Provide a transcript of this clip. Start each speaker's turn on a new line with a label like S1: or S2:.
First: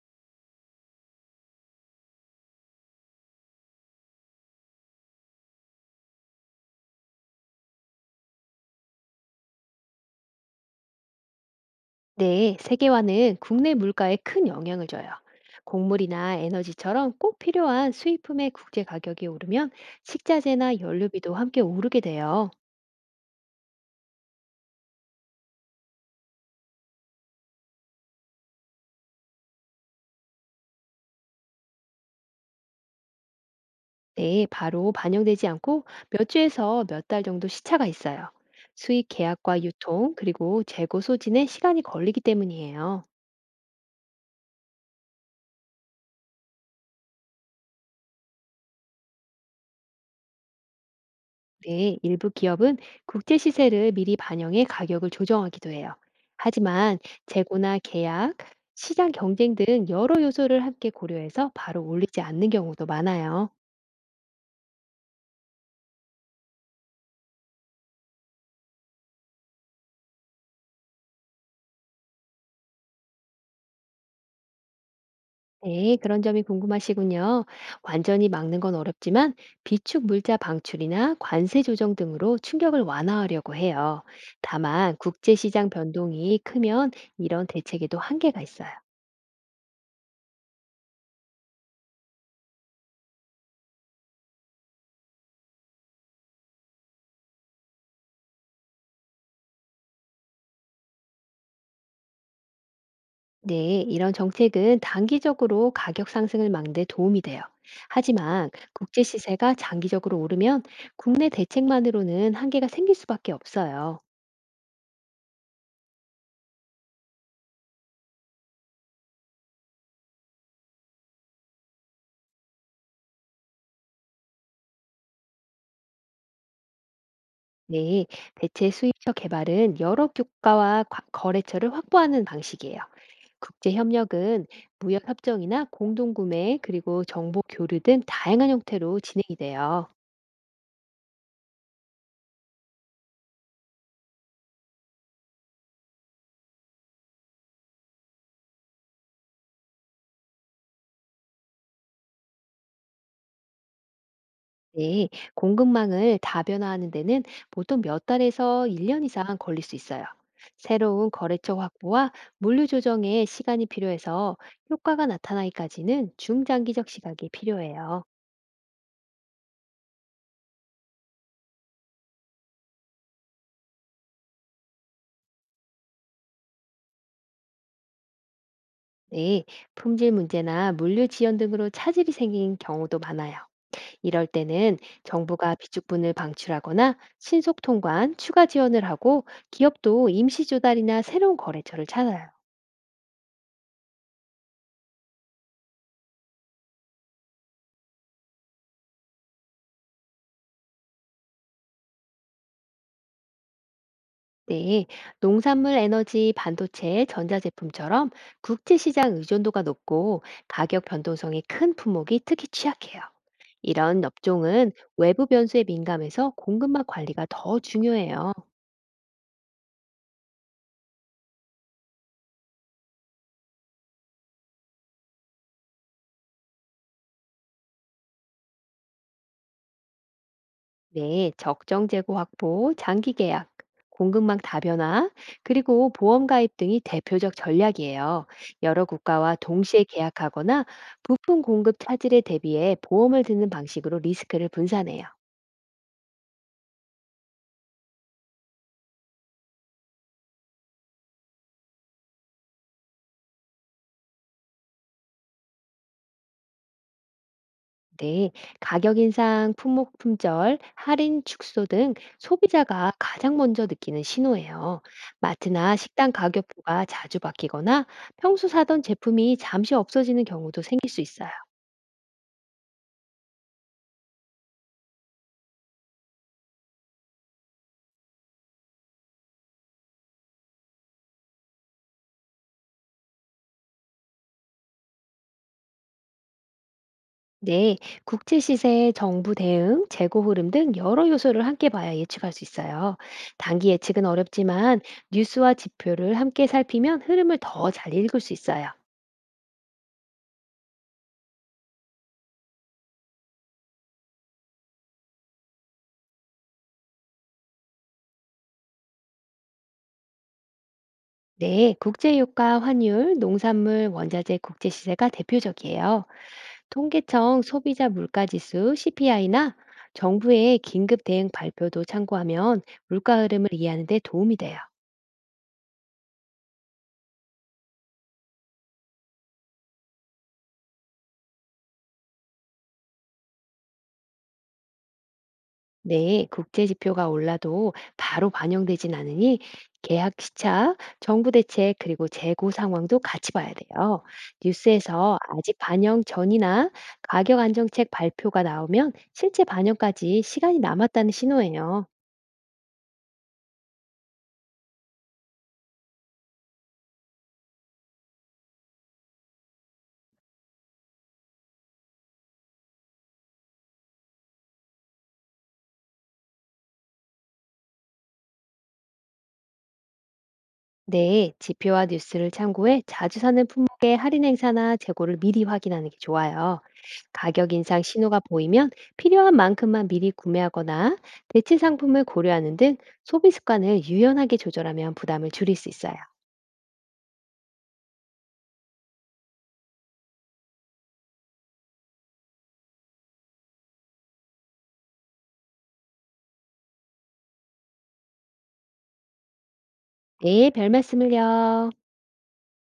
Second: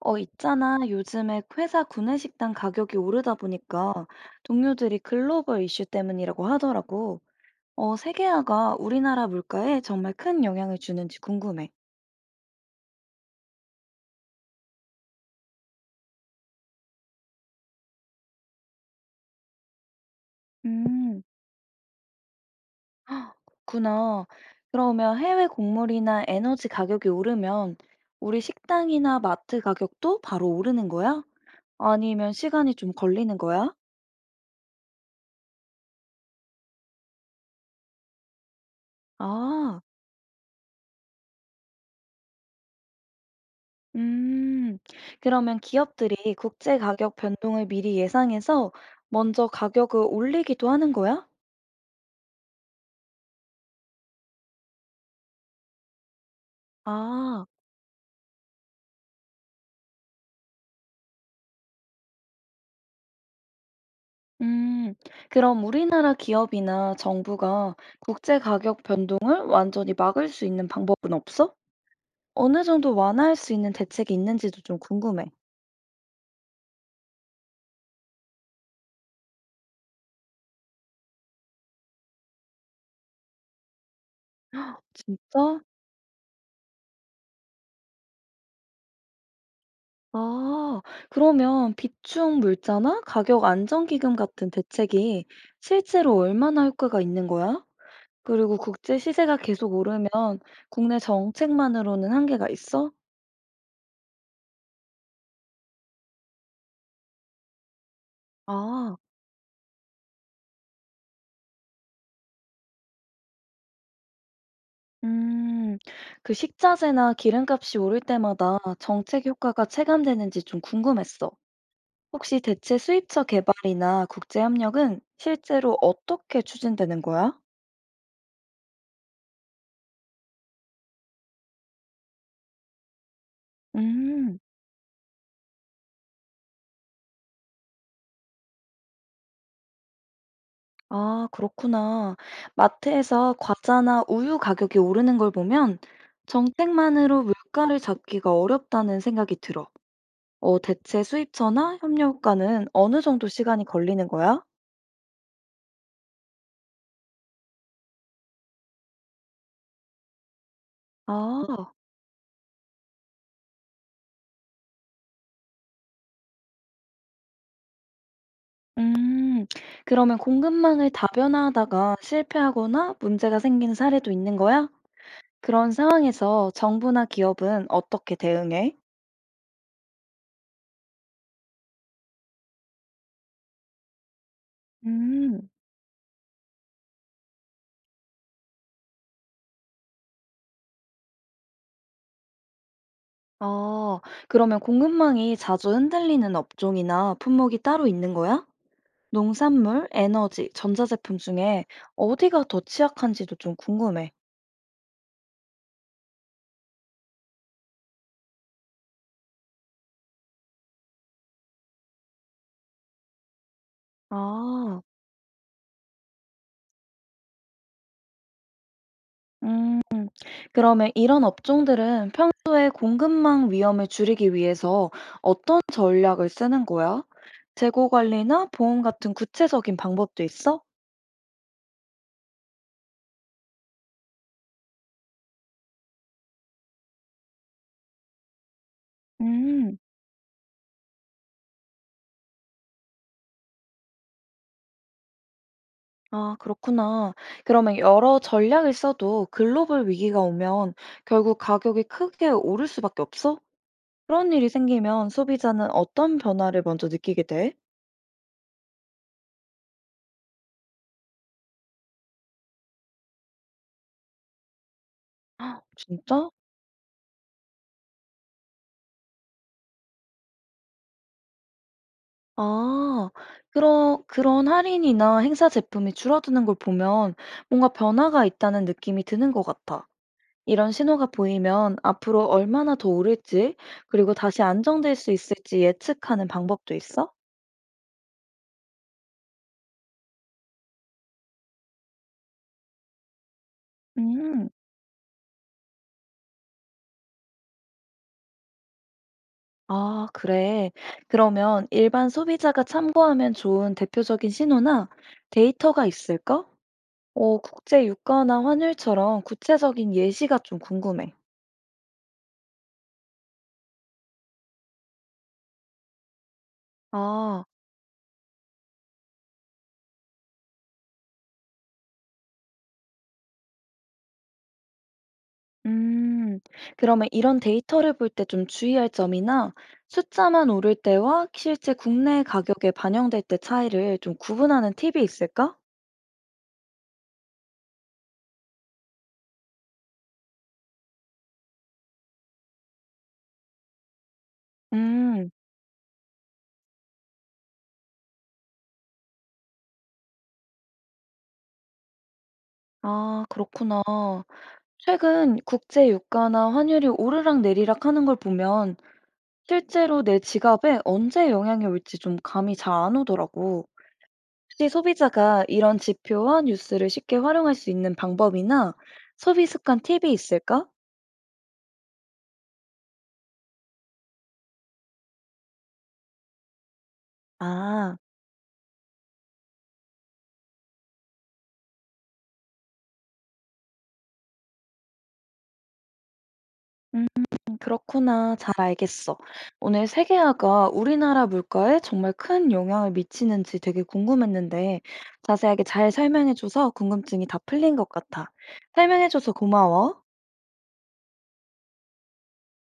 S1: 있잖아. 요즘에 회사 구내식당 가격이 오르다 보니까 동료들이 글로벌 이슈 때문이라고 하더라고. 세계화가 우리나라 물가에 정말 큰 영향을 주는지 궁금해.
S2: 네, 세계화는 국내 물가에 큰 영향을 줘요. 곡물이나 에너지처럼 꼭 필요한 수입품의 국제 가격이 오르면 식자재나
S1: 음,
S2: 연료비도 함께 오르게 돼요.
S1: 그렇구나. 그러면 해외 곡물이나 에너지 가격이 오르면 우리 식당이나 마트 가격도 바로 오르는 거야? 아니면 시간이 좀 걸리는 거야?
S2: 네, 바로 반영되지 않고 몇 주에서 몇 달 정도 시차가 있어요. 수입 계약과
S1: 아.
S2: 유통, 그리고 재고 소진에 시간이 걸리기 때문이에요.
S1: 음, 그러면 기업들이 국제 가격 변동을 미리 예상해서 먼저 가격을 올리기도 하는 거야?
S2: 네, 일부 기업은 국제 시세를 미리 반영해 가격을 조정하기도 해요. 하지만
S1: 아,
S2: 재고나 계약, 시장 경쟁 등 여러 요소를 함께 고려해서 바로 올리지 않는 경우도 많아요.
S1: 음, 그럼 우리나라 기업이나 정부가 국제 가격 변동을 완전히 막을 수 있는 방법은 없어? 어느 정도 완화할 수 있는 대책이 있는지도 좀 궁금해.
S2: 네, 그런 점이 궁금하시군요. 완전히 막는 건 어렵지만 비축 물자 방출이나 관세 조정 등으로 충격을 완화하려고 해요. 다만 국제
S1: 진짜?
S2: 시장 변동이 크면 이런 대책에도 한계가 있어요.
S1: 아, 그러면 비축 물자나 가격 안정기금 같은 대책이 실제로 얼마나 효과가 있는 거야? 그리고 국제 시세가 계속 오르면 국내 정책만으로는 한계가 있어?
S2: 네, 이런 정책은 단기적으로 가격 상승을 막는 데 도움이 돼요. 하지만
S1: 아,
S2: 국제 시세가 장기적으로 오르면 국내 대책만으로는 한계가 생길 수밖에 없어요.
S1: 음, 그 식자재나 기름값이 오를 때마다 정책 효과가 체감되는지 좀 궁금했어. 혹시 대체 수입처 개발이나 국제 협력은 실제로 어떻게 추진되는 거야?
S2: 네, 대체 수입처 개발은 여러 국가와 거래처를 확보하는 방식이에요. 국제
S1: 음,
S2: 협력은 무역 협정이나 공동 구매 그리고 정보 교류 등 다양한 형태로 진행이 돼요.
S1: 아, 그렇구나. 마트에서 과자나 우유 가격이 오르는 걸 보면 정책만으로 물가를 잡기가 어렵다는 생각이 들어. 대체 수입처나 협력 가과는 어느 정도 시간이 걸리는 거야?
S2: 네, 공급망을 다변화하는 데는 보통 몇 달에서 1년 이상 걸릴 수 있어요. 새로운 거래처
S1: 아,
S2: 확보와 물류 조정에 시간이 필요해서 효과가 나타나기까지는 중장기적 시각이 필요해요.
S1: 음, 그러면 공급망을 다변화하다가 실패하거나 문제가 생긴 사례도 있는 거야? 그런 상황에서 정부나 기업은 어떻게 대응해?
S2: 네, 품질 문제나 물류 지연 등으로 차질이 생긴 경우도 많아요. 이럴 때는
S1: 음,
S2: 정부가 비축분을 방출하거나 신속 통관, 추가 지원을 하고 기업도 임시 조달이나 새로운 거래처를 찾아요.
S1: 아, 그러면 공급망이 자주 흔들리는 업종이나 품목이 따로 있는 거야? 농산물, 에너지, 전자제품 중에 어디가 더 취약한지도 좀 궁금해.
S2: 네, 농산물 에너지, 반도체, 전자제품처럼 국제시장 의존도가 높고 가격 변동성이 큰 품목이 특히 취약해요. 이런 업종은
S1: 아,
S2: 외부 변수에 민감해서 공급망 관리가 더 중요해요.
S1: 음. 그러면 이런 업종들은 평소에 공급망 위험을 줄이기 위해서 어떤 전략을 쓰는 거야? 재고 관리나 보험 같은 구체적인 방법도 있어?
S2: 네, 적정 재고 확보, 장기 계약, 공급망 다변화, 그리고 보험 가입 등이 대표적 전략이에요. 여러 국가와
S1: 음,
S2: 동시에 계약하거나 부품 공급 차질에 대비해 보험을 드는 방식으로 리스크를 분산해요.
S1: 아, 그렇구나. 그러면 여러 전략을 써도 글로벌 위기가 오면 결국 가격이 크게 오를 수밖에 없어? 그런 일이 생기면 소비자는 어떤 변화를 먼저 느끼게 돼?
S2: 네, 가격 인상, 품목 품절, 할인 축소 등 소비자가 가장 먼저 느끼는 신호예요. 마트나 식당
S1: 진짜?
S2: 가격표가 자주 바뀌거나 평소 사던 제품이 잠시 없어지는 경우도 생길 수 있어요.
S1: 아. 그런 할인이나 행사 제품이 줄어드는 걸 보면 뭔가 변화가 있다는 느낌이 드는 것 같아. 이런 신호가 보이면 앞으로 얼마나 더 오를지, 그리고 다시 안정될 수 있을지 예측하는 방법도 있어?
S2: 네, 국제 시세, 정부 대응, 재고 흐름 등 여러 요소를 함께 봐야 예측할 수 있어요. 단기 예측은
S1: 음.
S2: 어렵지만 뉴스와 지표를 함께 살피면 흐름을 더 잘 읽을 수 있어요.
S1: 아, 그래. 그러면 일반 소비자가 참고하면 좋은 대표적인 신호나 데이터가 있을까? 국제 유가나 환율처럼 구체적인 예시가 좀 궁금해.
S2: 네, 국제유가 환율, 농산물, 원자재 국제시세가 대표적이에요. 통계청
S1: 아.
S2: 소비자 물가지수 CPI나 정부의 긴급 대응 발표도 참고하면 물가 흐름을 이해하는 데 도움이 돼요.
S1: 음, 그러면 이런 데이터를 볼 때 좀 주의할 점이나 숫자만 오를 때와 실제 국내 가격에 반영될 때 차이를 좀 구분하는 팁이 있을까?
S2: 네, 국제지표가 올라도 바로 반영되진 않으니 계약 시차, 정부 대책, 그리고 재고 상황도 같이 봐야 돼요. 뉴스에서
S1: 음,
S2: 아직 반영 전이나 가격 안정책 발표가 나오면 실제 반영까지 시간이 남았다는 신호예요.
S1: 아, 그렇구나. 최근 국제 유가나 환율이 오르락 내리락 하는 걸 보면 실제로 내 지갑에 언제 영향이 올지 좀 감이 잘 안 오더라고. 혹시 소비자가 이런 지표와 뉴스를 쉽게 활용할 수 있는 방법이나 소비 습관 팁이 있을까?
S2: 네, 지표와 뉴스를 참고해 자주 사는 품목의 할인 행사나 재고를 미리 확인하는 게 좋아요. 가격 인상
S1: 아.
S2: 신호가 보이면 필요한 만큼만 미리 구매하거나 대체 상품을 고려하는 등 소비 습관을 유연하게 조절하면 부담을 줄일 수 있어요.
S1: 음 그렇구나. 잘 알겠어. 오늘 세계화가 우리나라 물가에 정말 큰 영향을 미치는지 되게 궁금했는데 자세하게 잘 설명해줘서 궁금증이 다 풀린 것 같아. 설명해줘서 고마워.
S2: 네, 별 말씀을요.